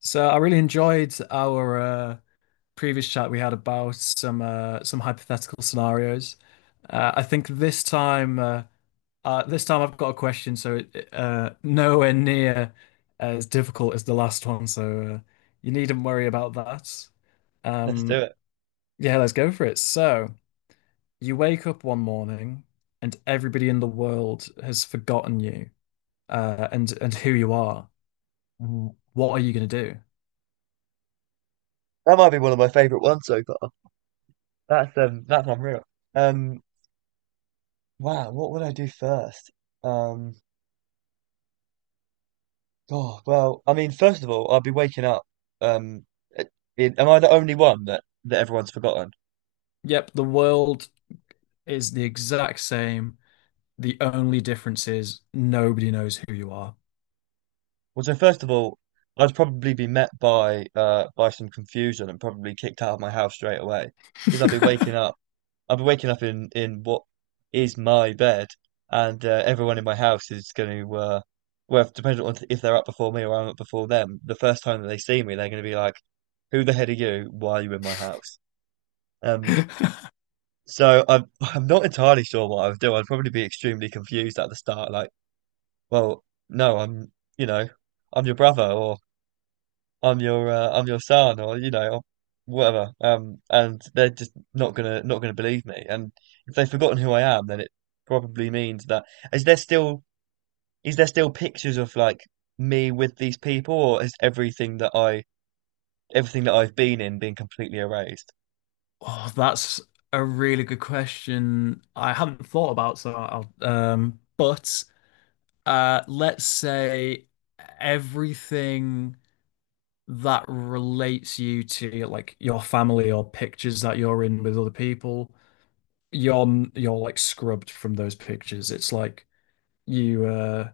So I really enjoyed our previous chat we had about some hypothetical scenarios. I think this time I've got a question, so it, nowhere near as difficult as the last one. So you needn't worry about that. Let's do Um, it. yeah, let's go for it. So you wake up one morning and everybody in the world has forgotten you and who you are. What are you going to do? That might be one of my favorite ones so far. That's unreal. Um, wow, what would I do first? Um, oh, well, I mean, first of all, I'd be waking up. Um, in, am I the only one that everyone's forgotten? Yep, the world is the exact same. The only difference is nobody knows who you are. Well, so first of all, I'd probably be met by some confusion and probably kicked out of my house straight away because I'll be waking up in what is my bed, and everyone in my house is going to, well, depending on if they're up before me or I'm up before them, the first time that they see me, they're going to be like, "Who the heck are you? Why are you in my house?" Um, so I'm I'm not entirely sure what I would do. I'd probably be extremely confused at the start, like, "Well, no, I'm, you know, I'm your brother," or I'm your son or you know or whatever and they're just not gonna believe me. And if they've forgotten who I am, then it probably means that is there still is there still pictures of like me with these people, or is everything that I've been in being completely erased? Oh, that's a really good question. I haven't thought about, so but let's say everything that relates you to like your family or pictures that you're in with other people, you're like scrubbed from those pictures. It's like you.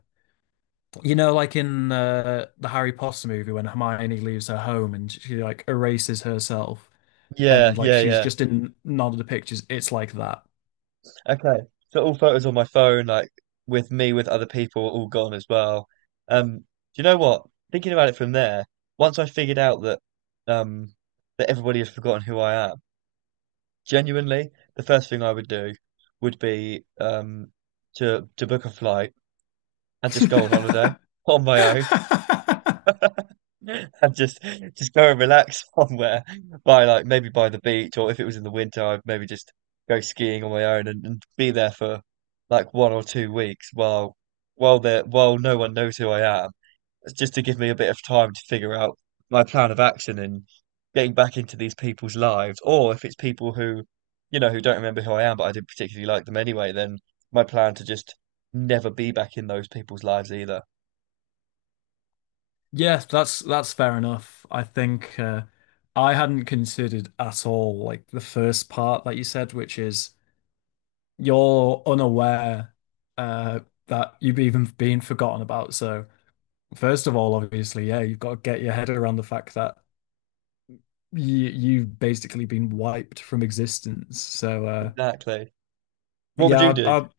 You know, like in the Harry Potter movie when Hermione leaves her home and she like erases herself, Yeah, and like yeah, she's yeah. just in none of the pictures. It's like that. Okay. So all photos on my phone, like with me, with other people, all gone as well. Do you know what? Thinking about it from there, once I figured out that um that everybody has forgotten who I am, genuinely, the first thing I would do would be to book a flight and just go on holiday on my own. And just go and relax somewhere, by like maybe by the beach, or if it was in the winter I'd maybe just go skiing on my own, and be there for like 1 or 2 weeks while there while no one knows who I am, just to give me a bit of time to figure out my plan of action and getting back into these people's lives, or if it's people who you know who don't remember who I am, but I didn't particularly like them anyway, then my plan to just never be back in those people's lives either. Yeah, that's fair enough. I think I hadn't considered at all like the first part that you said, which is you're unaware uh, that you've even been forgotten about. So first of all, obviously, yeah, you've got to get your head around the fact that you've basically been wiped from existence. So Exactly. What would you yeah, do? I,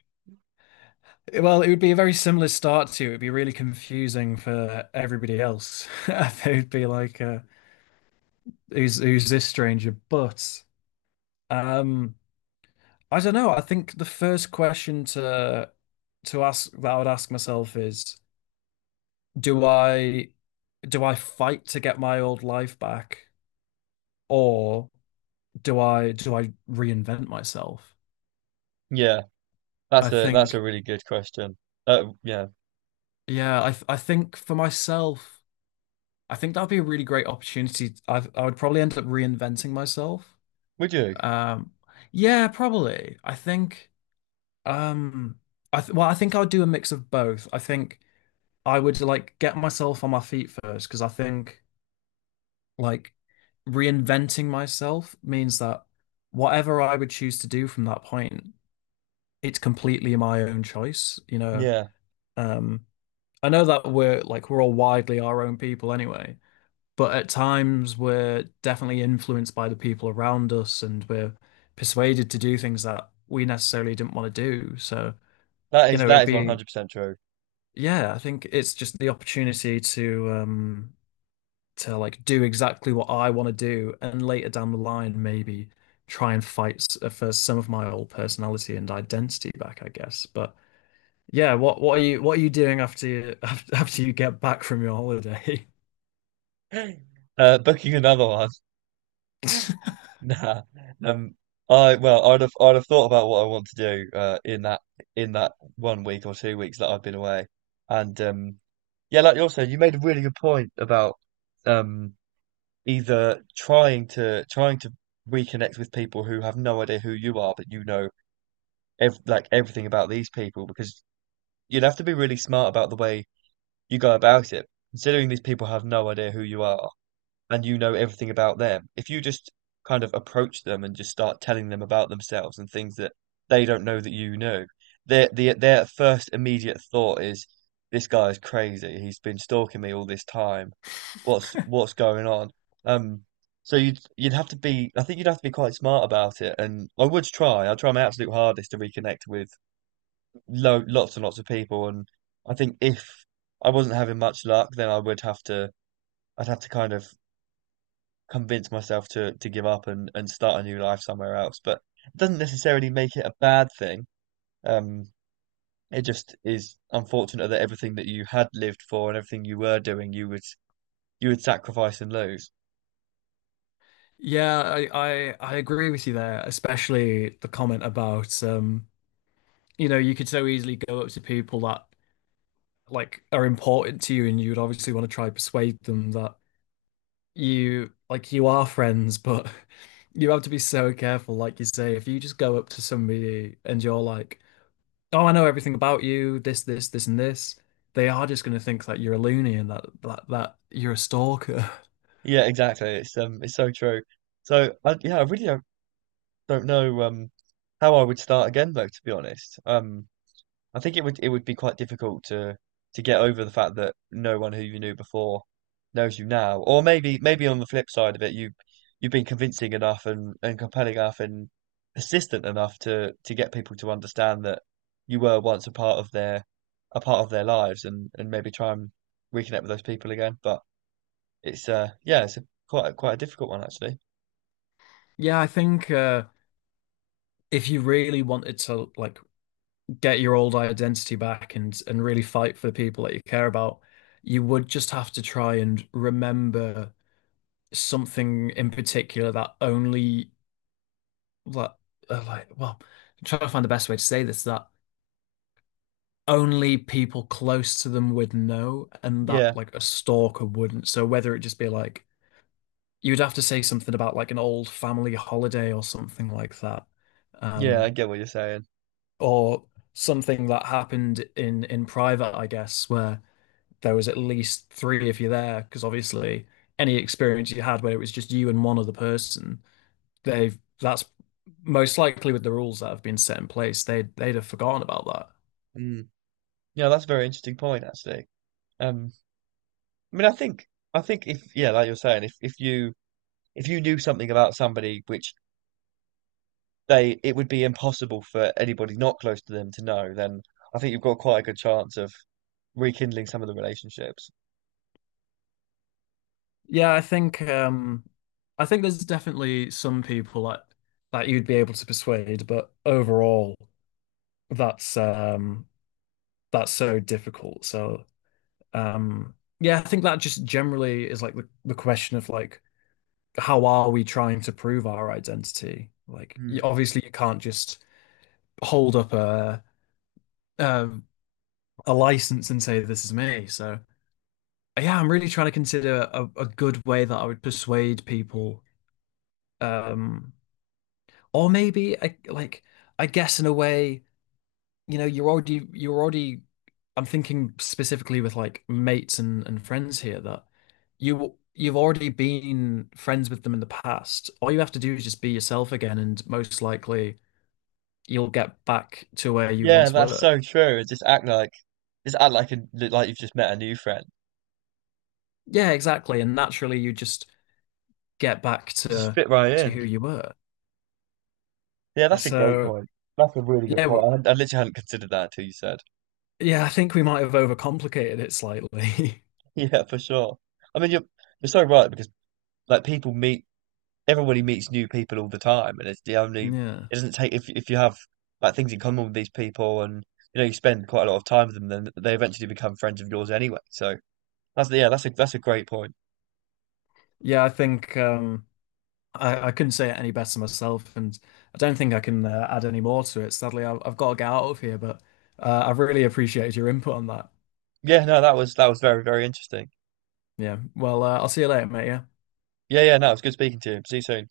I, well, it would be a very similar start to you. It'd be really confusing for everybody else. They'd be like, "Who's this stranger?" But um, I don't know. I think the first question to ask that I would ask myself is, do I do I fight to get my old life back, or do I reinvent myself? Yeah, I that's a think really good question. Yeah, yeah, I think for myself, I think that'd be a really great opportunity. I would probably end up reinventing myself. would you? Um yeah, probably. I think um I th well, I think I would do a mix of both. I think I would like get myself on my feet first because I think like reinventing myself means that whatever I would choose to do from that point, it's completely my own choice, you know. Yeah, Um, I know that we're like we're all widely our own people anyway, but at times we're definitely influenced by the people around us and we're persuaded to do things that we necessarily didn't want to do. So, you know, it'd that is one be hundred percent true. yeah, I think it's just the opportunity to like do exactly what I want to do, and later down the line, maybe try and fight for some of my old personality and identity back, I guess. But yeah, what are you doing after you after you get back from your holiday? Booking another one. Nah. Um, I well, I'd have thought about what I want to do in that 1 week or 2 weeks that I've been away, and yeah, like you also you made a really good point about um, either trying to reconnect with people who have no idea who you are, but you know ev like everything about these people, because you'd have to be really smart about the way you go about it. Considering these people have no idea who you are and you know everything about them, if you just kind of approach them and just start telling them about themselves and things that they don't know that you know, their first immediate thought is, "This guy is crazy. He's been stalking me all this time. What's going on?" Um, so you'd have to be, I think you'd have to be quite smart about it, and I would try. I'd try my absolute hardest to reconnect with lo lots and lots of people. And I think if I wasn't having much luck, then I'd have to kind of convince myself to give up and start a new life somewhere else. But it doesn't necessarily make it a bad thing. Um, it just is unfortunate that everything that you had lived for and everything you were doing, you would sacrifice and lose. Yeah, I agree with you there, especially the comment about you know, you could so easily go up to people that like are important to you and you would obviously want to try to persuade them that you like you are friends, but you have to be so careful. Like you say, if you just go up to somebody and you're like, "Oh, I know everything about you, this, and this," they are just going to think that you're a loony and that you're a stalker. Yeah, exactly. It's so true. So I, yeah, I really don't know how I would start again though, to be honest. I think it would be quite difficult to get over the fact that no one who you knew before knows you now. Or maybe maybe on the flip side of it, you you've been convincing enough, and compelling enough, and persistent enough to get people to understand that you were once a part of their a part of their lives, and maybe try and reconnect with those people again. But it's yeah, it's quite quite a difficult one actually. Yeah, I think if you really wanted to like get your old identity back and really fight for the people that you care about, you would just have to try and remember something in particular that only like like well, I'm trying to find the best way to say this, that only people close to them would know and that Yeah, like a stalker wouldn't. So whether it just be like you'd have to say something about like an old family holiday or something like that. yeah, I Um get what you're saying. or something that happened in private, I guess, where there was at least three of you there, because obviously any experience you had where it was just you and one other person, they've that's most likely, with the rules that have been set in place, they'd have forgotten about that. Mm. Yeah, that's a very interesting point actually. Um, I mean, I think if yeah, like you're saying, if you knew something about somebody which they it would be impossible for anybody not close to them to know, then I think you've got quite a good chance of rekindling some of the relationships. Yeah, I think there's definitely some people that you'd be able to persuade, but overall that's that's so difficult. So um yeah, I think that just generally is like the question of like, how are we trying to prove our identity? Like Hmm. you, obviously you can't just hold up um a license and say this is me. So yeah, I'm really trying to consider a good way that I would persuade people. um Or maybe I like I guess in a way, you know, you're already I'm thinking specifically with like mates and friends here that you've already been friends with them in the past. All you have to do is just be yourself again, and most likely you'll get back to where you Yeah, once that's were. so true. Just act like like you've just met a new friend. Yeah, exactly. And naturally you just get back Just to fit right in. who you were. Yeah, that's a great So point. That's a really good yeah, point. Hadn't- I literally hadn't considered that until you said. yeah, I think we might have overcomplicated it slightly. Yeah, for sure. I mean, you're so right because like people meet everybody meets new people all the time, and it's the only. Yeah. It doesn't take if you have like things in common with these people, and you know you spend quite a lot of time with them, then they eventually become friends of yours anyway. So that's yeah, that's a great point. Yeah, I think I couldn't say it any better myself, and I don't think I can add any more to it. Sadly, I've got to get out of here, but I've really appreciated your input on that. Yeah, no, that was very very interesting. Yeah. Well, I'll see you later, mate. Yeah. Yeah, yeah, no, it was good speaking to you. See you soon.